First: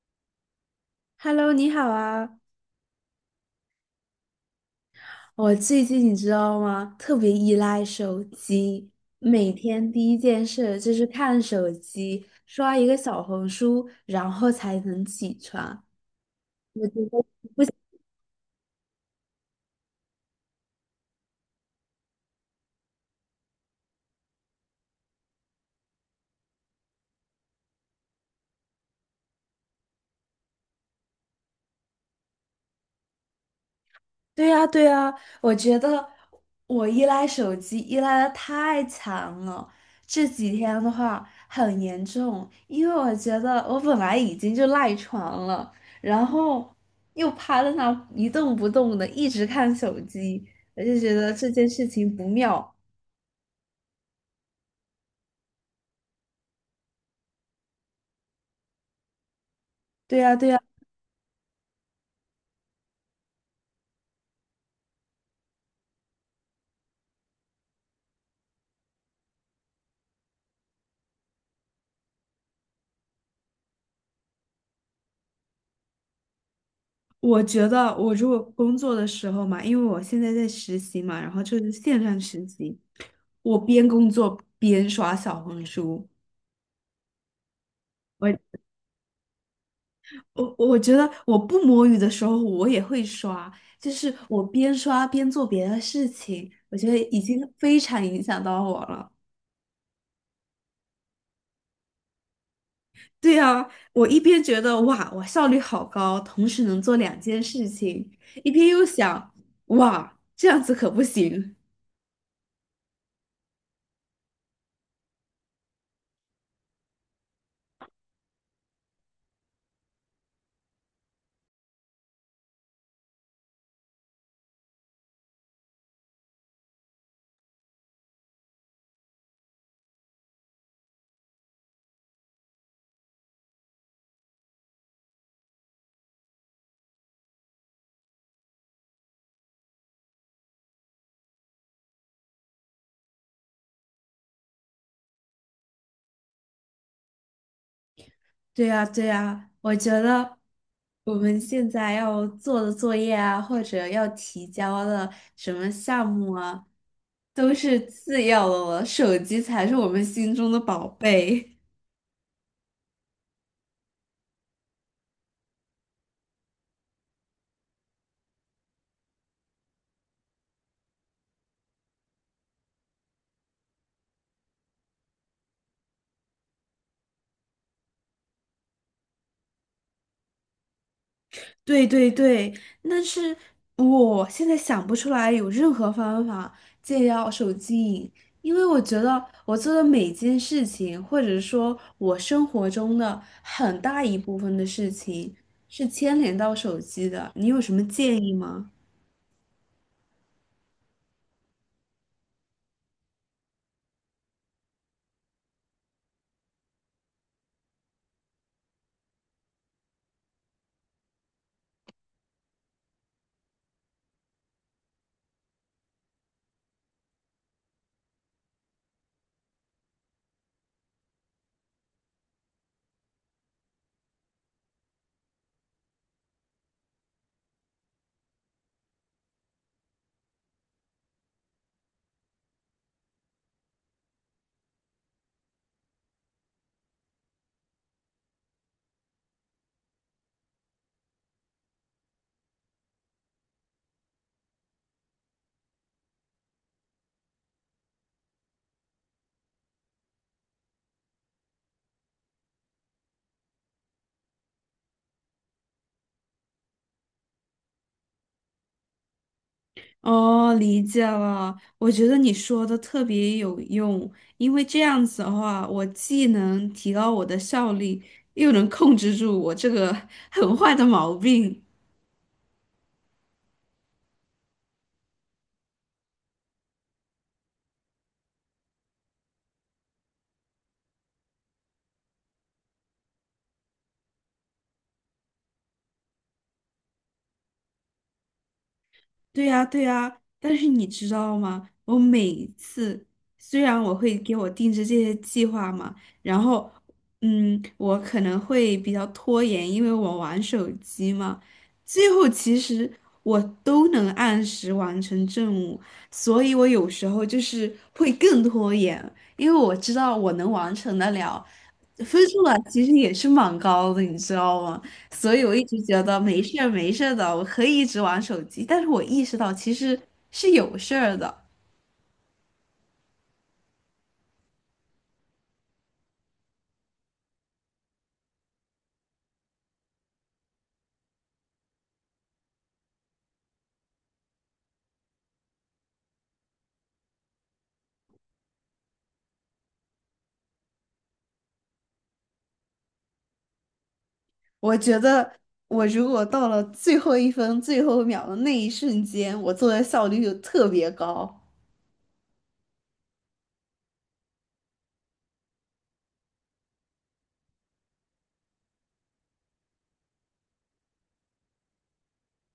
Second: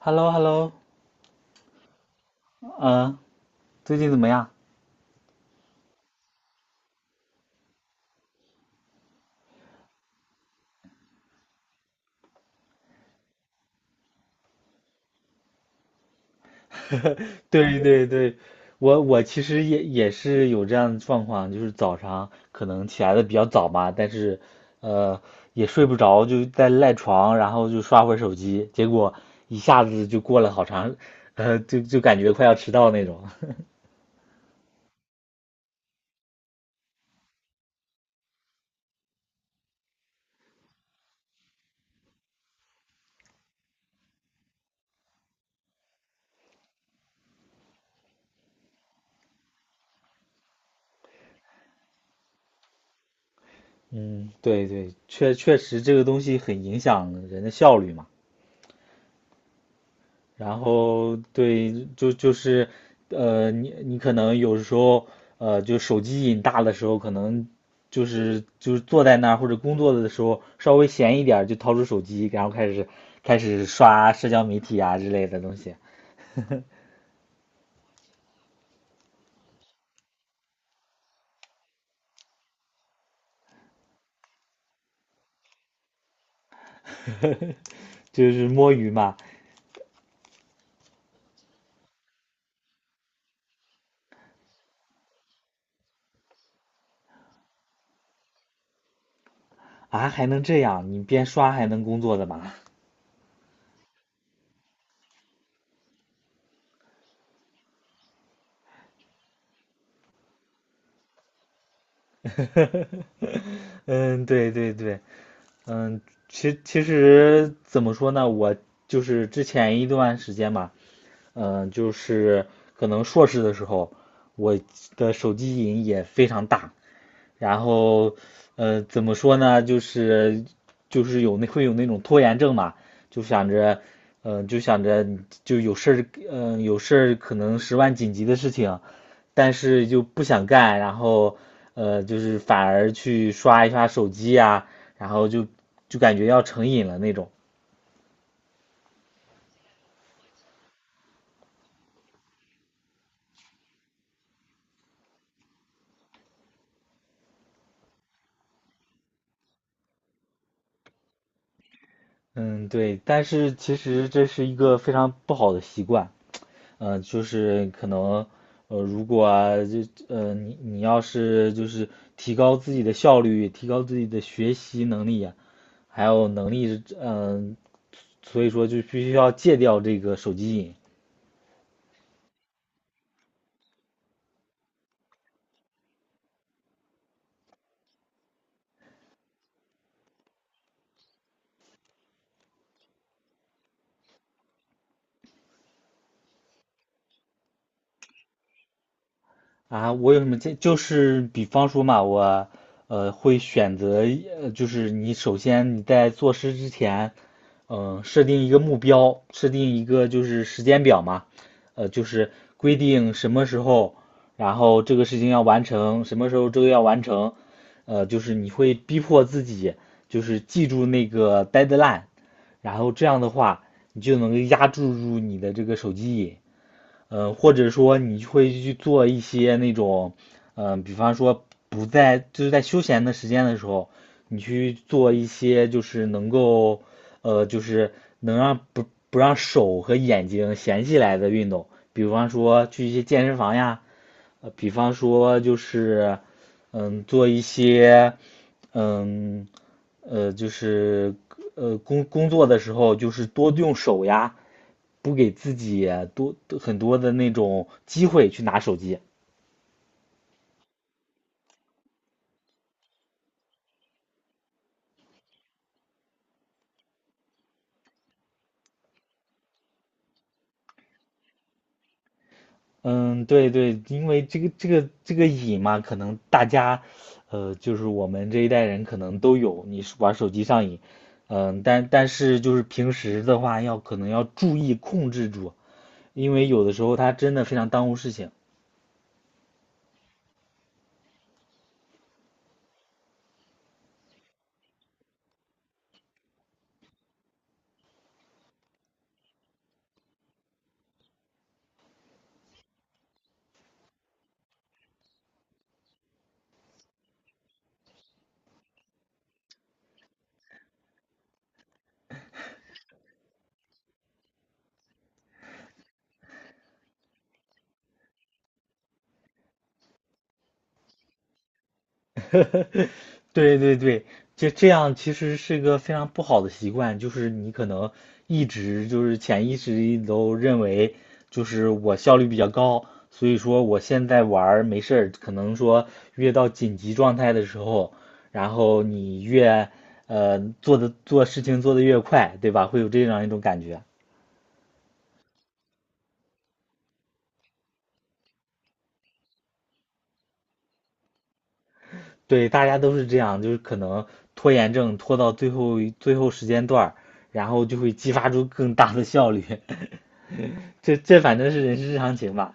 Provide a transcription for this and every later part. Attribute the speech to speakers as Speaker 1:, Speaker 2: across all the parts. Speaker 1: h e l l o h e l l o
Speaker 2: Hello，你好啊！
Speaker 1: 嗯，最近怎么样？
Speaker 2: 我最近你知道吗？特别依赖手机，每天第一件事就是看手机，刷一个小红书，然后才能起床。
Speaker 1: 对对对，我其实也是有这样的状况，就是早上可能起来的比较早嘛，但是呃也睡不着，就在赖床，然后就刷会儿手机，结果一下子就过了好长，就感觉快要迟到那种。
Speaker 2: 对呀，对呀，我觉得我依赖手机依赖的太强了，这几天的话很严重，因为我觉得我本来已经就赖床了，然后又趴在那一动不动的，一直看手机，我就觉得这件事情不妙。
Speaker 1: 嗯，对对，确实这个东西很影响人的效率嘛。
Speaker 2: 对呀，对
Speaker 1: 然
Speaker 2: 呀，
Speaker 1: 后对，就是，你可能有时候，就手机瘾大的时候，可能就是坐在那儿或者工作的时候，稍微闲一点儿就掏出手机，然后开始刷社交媒体啊之类的东西，
Speaker 2: 我觉得我如果工作的时候嘛，因为我现在在实习嘛，然后就是线上实习，我边工作边刷小红书。
Speaker 1: 就是摸鱼嘛。
Speaker 2: 我觉得我不摸鱼的时候，我也会刷，就是我边刷边做别的事情，我觉得已经非常影响到我了。
Speaker 1: 啊，还能这样？你边刷还能工作的嘛？
Speaker 2: 对啊，我一边觉得哇，我效率好高，同时能做两件事情，一边又想哇，这样子可不行。
Speaker 1: 呵呵呵嗯，对对对，嗯，其实怎么说呢，我就是之前一段时间吧，嗯，就是可能硕士的时候，我的手机瘾也非常大，然后，怎么说呢，就是有那会有那种拖延症嘛，就想着，嗯、就想着就有事儿，有事儿可能十万紧急的事情。但是就不想干，然后就是反而去刷一刷手机呀，然后就感觉要成瘾了那种。
Speaker 2: 对呀，对呀，我觉得我们现在要做的作业啊，或者要提交的什么项目啊，都是次要的了，手机才是我们心中的宝贝。
Speaker 1: 嗯，对，但是其实这是一个非常不好的习惯，嗯，就是可能，如果啊你要是就是提高自己的效率，提高自己的学习能力呀还有能力，所以说就必须要戒掉这个手机瘾。
Speaker 2: 对对对，但是我现在想不出来有任何方法戒掉手机瘾，因为我觉得我做的每件事情，或者说我生活中的很大一部分的事情，是牵连到手机的。你有什么建议吗？
Speaker 1: 啊，我有什么建议？就是比方说嘛，我会选择一呃，就是你首先你在做事之前，设定一个目标，设定一个就是时间表嘛，就是规定什么时候，然后这个事情要完成，什么时候这个要完成，就是你会逼迫自己，就是记住那个 deadline，然后这样的话，你就能够压制住你的这个手机瘾。嗯，或者说你会去做一些那种，比方说不在就是在休闲的时间的时候，你去做一些就是能够，就是能让不不让手和眼睛闲起来的运动，比方说去一些健身房呀，比方说就是，做一些，嗯，就是工作的时候就是多用手呀。不给自己很多的那种机会去拿手机。
Speaker 2: 哦，理解了。我觉得你说的特别有用，因为这样子的话，我既能提高我的效率，又能控制住我这个 很坏的毛病。
Speaker 1: 嗯，对对，因为这个瘾嘛，可能大家，就是我们这一代人可能都有，你是玩手机上瘾，嗯，但是就是平时的话可能要注意控制住，因为有的时候它真的非常耽误事情。
Speaker 2: 对呀，对呀，但是你知道吗？我每一次虽然我会给我定制这些计划嘛，然后，我可能会比较拖延，因为我玩手机嘛。最后其实我都能按时完成任务，所以我有时候就是会更拖延，因为我知道我能完成得了，分数啊其实也是蛮高的，你知道吗？所以我一直觉得没事儿没事儿的，我可以一直玩手机。但是我意识到其实是有事儿的。
Speaker 1: 对对对，就这样，其实是个非常不好的习惯，就是你可能一直就是潜意识里都认为，就是我效率比较高，所以说我现在玩儿没事儿，可能说越到紧急状态的时候，然后你越做事情做的越快，对吧？会有这样一种感觉。
Speaker 2: 我觉得我如果到了最后一分最后一秒的那一瞬间，我做的效率就特别高。
Speaker 1: 对，大家都是这样，就是可能拖延症拖到最后时间段儿然后就会激发出更大的效率。这反正是人之常情吧。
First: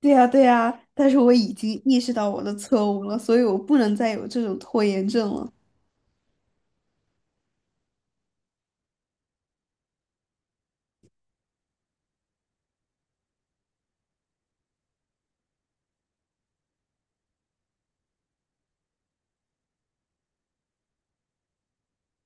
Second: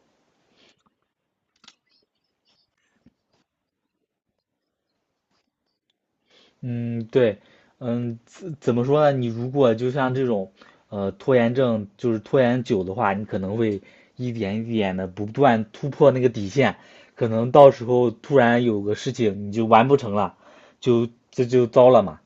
Speaker 2: 对呀，对呀，但是我已经意识到我的错误了，所以我不能再有这种拖延症了。
Speaker 1: 嗯，对，嗯，怎么说呢？你如果就像这种，拖延症，就是拖延久的话，你可能会一点一点的不断突破那个底线，可能到时候突然有个事情你就完不成了，就这就糟了嘛。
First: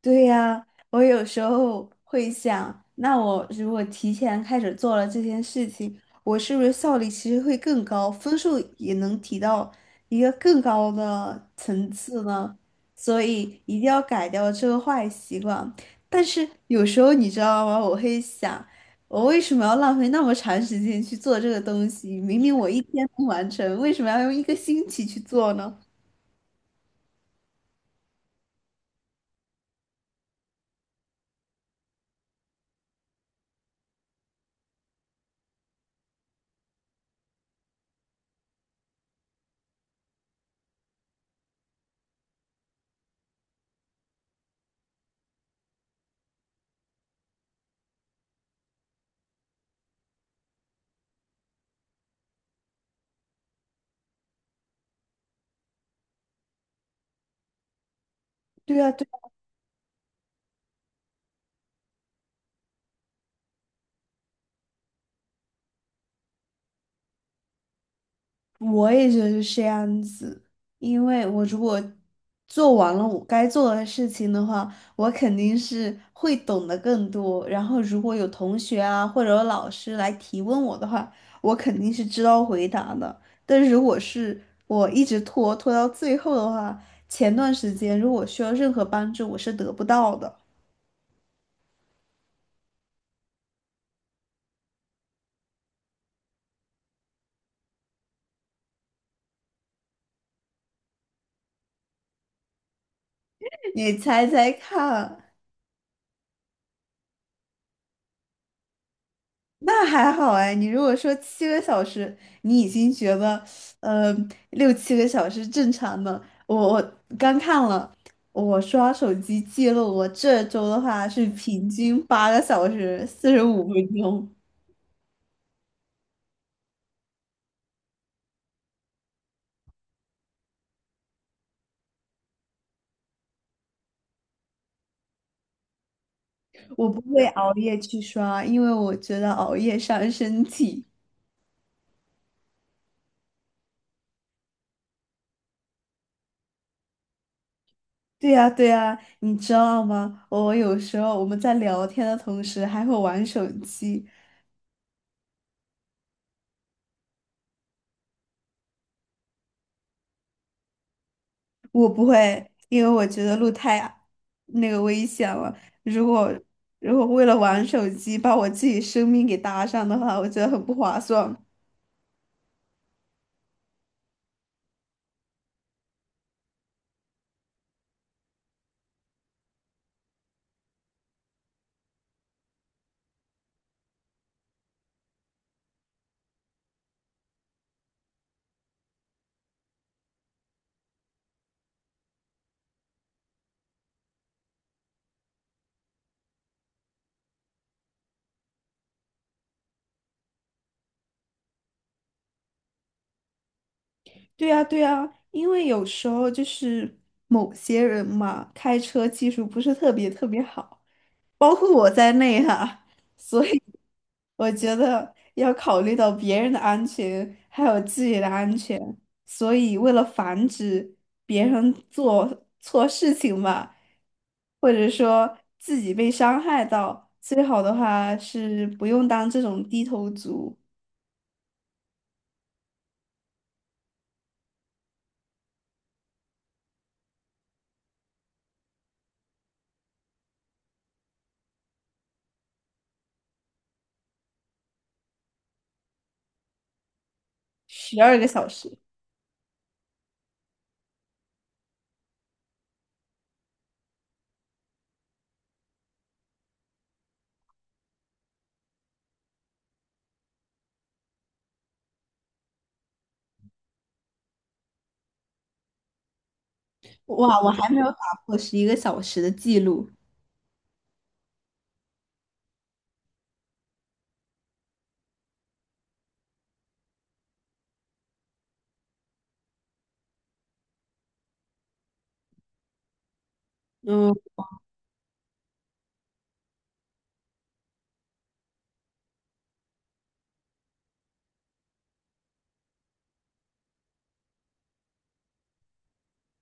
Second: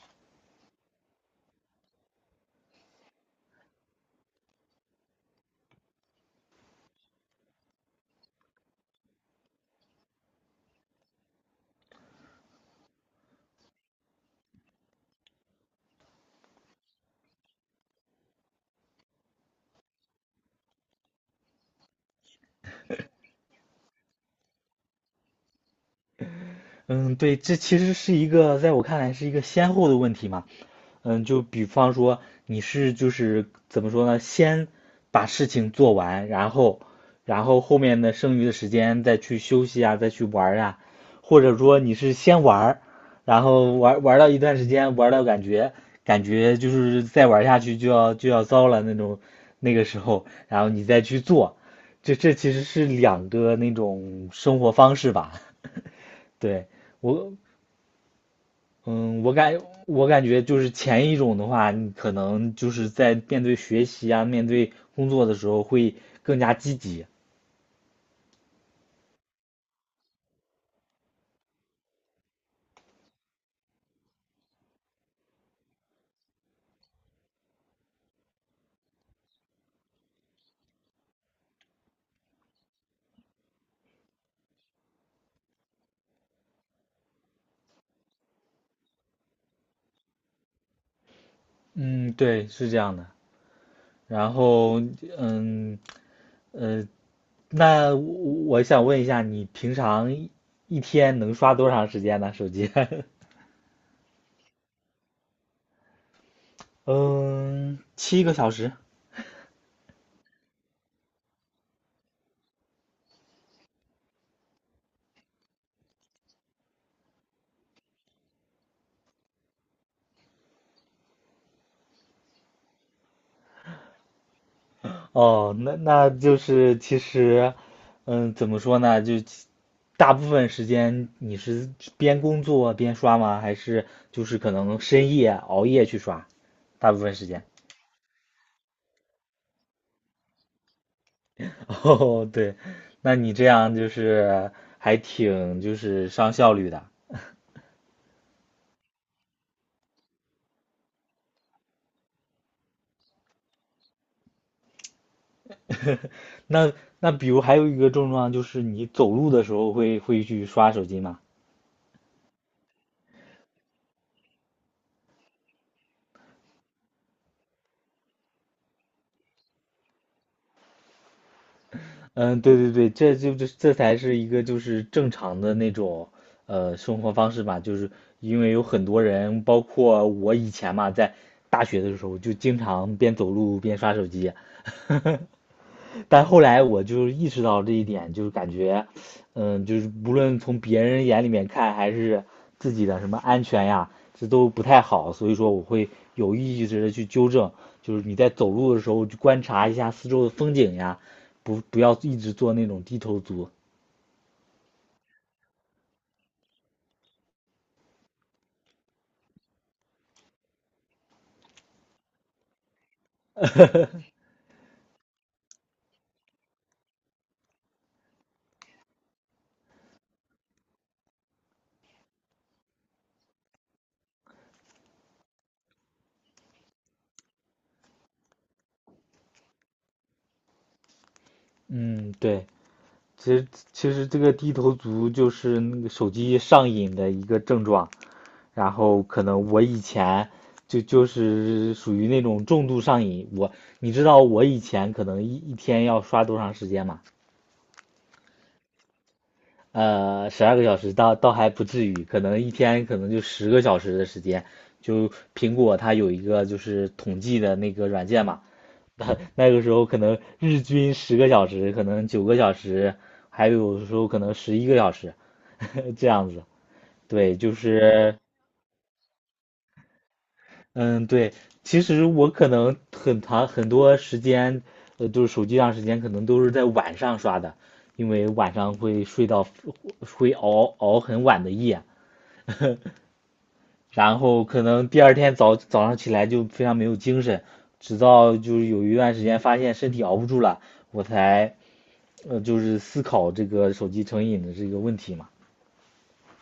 Speaker 2: 对呀，我有时候会想，那我如果提前开始做了这件事情，我是不是效率其实会更高，分数也能提到一个更高的层次呢？所以一定要改掉这个坏习惯。但是有时候你知道吗？我会想，我为什么要浪费那么长时间去做这个东西？明明我一天能完成，为什么要用一个星期去做呢？
Speaker 1: 嗯，对，这其实是一个在我看来是一个先后的问题嘛。嗯，就比方说你是就是怎么说呢？先把事情做完，然后，后面的剩余的时间再去休息啊，再去玩儿啊，或者说你是先玩儿，然后玩到一段时间，玩到感觉就是再玩下去就要糟了那种那个时候，然后你再去做，这其实是两个那种生活方式吧？对，我
Speaker 2: 对啊，
Speaker 1: 嗯，我感我感觉就是前一种的话，你可能就是在面对学习啊，面对工作的时候会更加积极。
Speaker 2: 我也觉得是这样子，因为我如果做完了我该做的事情的话，我肯定是会懂得更多。然后如果有同学啊或者有老师来提问我的话，我肯定是知道回答的。但是如果是我一直拖到最后的话，前段时间如果需要任何帮助，我是得不到的。
Speaker 1: 嗯，对，是这样的。然后，嗯，呃，那我想问一下，你平常一天能刷多长时间呢？手机？
Speaker 2: 你猜猜看？
Speaker 1: 嗯，7个小时。
Speaker 2: 那还好哎，你如果说七个小时，你已经觉得，呃，六七个小时正常的。我刚看了，我刷手机记录，我这周的话是平均8个小时45分钟。
Speaker 1: 哦，那就是其实，嗯，怎么说呢？大部分时间你是边工作边刷吗？还是就是可能深夜熬夜去刷？
Speaker 2: 我
Speaker 1: 大
Speaker 2: 不
Speaker 1: 部分
Speaker 2: 会
Speaker 1: 时间。
Speaker 2: 熬夜去刷，因为我觉得熬夜伤身体。
Speaker 1: 哦，对，那你这样就是还挺就是上效率的。
Speaker 2: 对呀，对呀，你知道吗？我有时候我们在聊天的同时还会玩手机，
Speaker 1: 那那比如还有一个症状就是你走路的时候会去刷手机吗？
Speaker 2: 我不会，因为我觉得路太危险了。如果如果为了玩手机把我自己生命给搭上的话，我觉得很不划算。
Speaker 1: 嗯，对对对，这就这这才是一个就是正常的那种生活方式吧，就是因为有很多人，包括我以前嘛，在大学的时候就经常边走路边刷手机，但后来我就意识到这一点，就是感觉，嗯，就是无论从别人眼里面看，还是自己的什么安全呀，这都不太好。所以说，我会有意识的去纠正，就是你在走路的时候去观察一下四周的风景呀，不要一直做那种低头族。
Speaker 2: 对呀，对呀，因为有时候就是某些人嘛，开车技术不是特别特别好。包括我在内哈，所以我觉得要考虑到别人的安全，还有自己的安全，所以为了防止别人做错事情吧，或者说自己被伤害到，最好的话是不用当这种低头族，
Speaker 1: 嗯，对。其实其实这个低头族就是那个手机上瘾的一个症状，然后可能我以前就是属于那种重度上瘾，你知道我以前可能一天要刷多长时间吗？
Speaker 2: 12个小时，
Speaker 1: 12个小时倒还不至于，可能一天可能就十个小时的时间，就苹果它有一个就是统计的那个软件嘛，那个时候可能日均十个小时，可能9个小时，还有的时候可能11个小时，这样子。对，
Speaker 2: 哇，我
Speaker 1: 就
Speaker 2: 还没有打
Speaker 1: 是，
Speaker 2: 破11个小时的记录。
Speaker 1: 嗯，对。其实我可能很多时间，就是手机上时间可能都是在晚上刷的，因为晚上会睡到会熬很晚的夜，
Speaker 2: 嗯。
Speaker 1: 然后可能第二天早上起来就非常没有精神，直到就是有一段时间发现身体熬不住了，我才。就是思考这个手机成瘾的这个问题嘛。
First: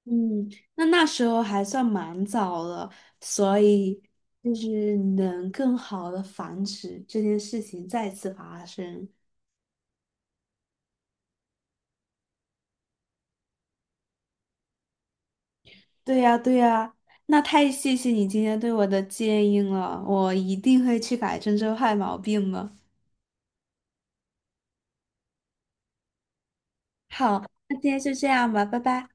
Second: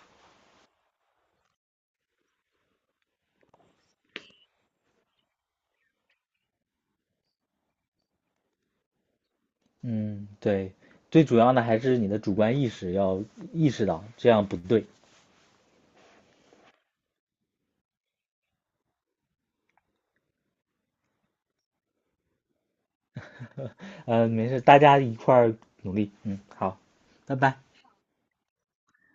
Speaker 2: 嗯，那时候还算蛮早了，所以就是能更好的防止这件事情再次发生。
Speaker 1: 嗯，对，最主要的还是你的主观意识要意识到这样不对。
Speaker 2: 对呀，对呀，那太谢谢你今天对我的建议了，我一定会去改正这坏毛病的。
Speaker 1: 没事，大家一块儿努力。嗯，好，拜
Speaker 2: 好，
Speaker 1: 拜。
Speaker 2: 那今天就这样吧，拜拜。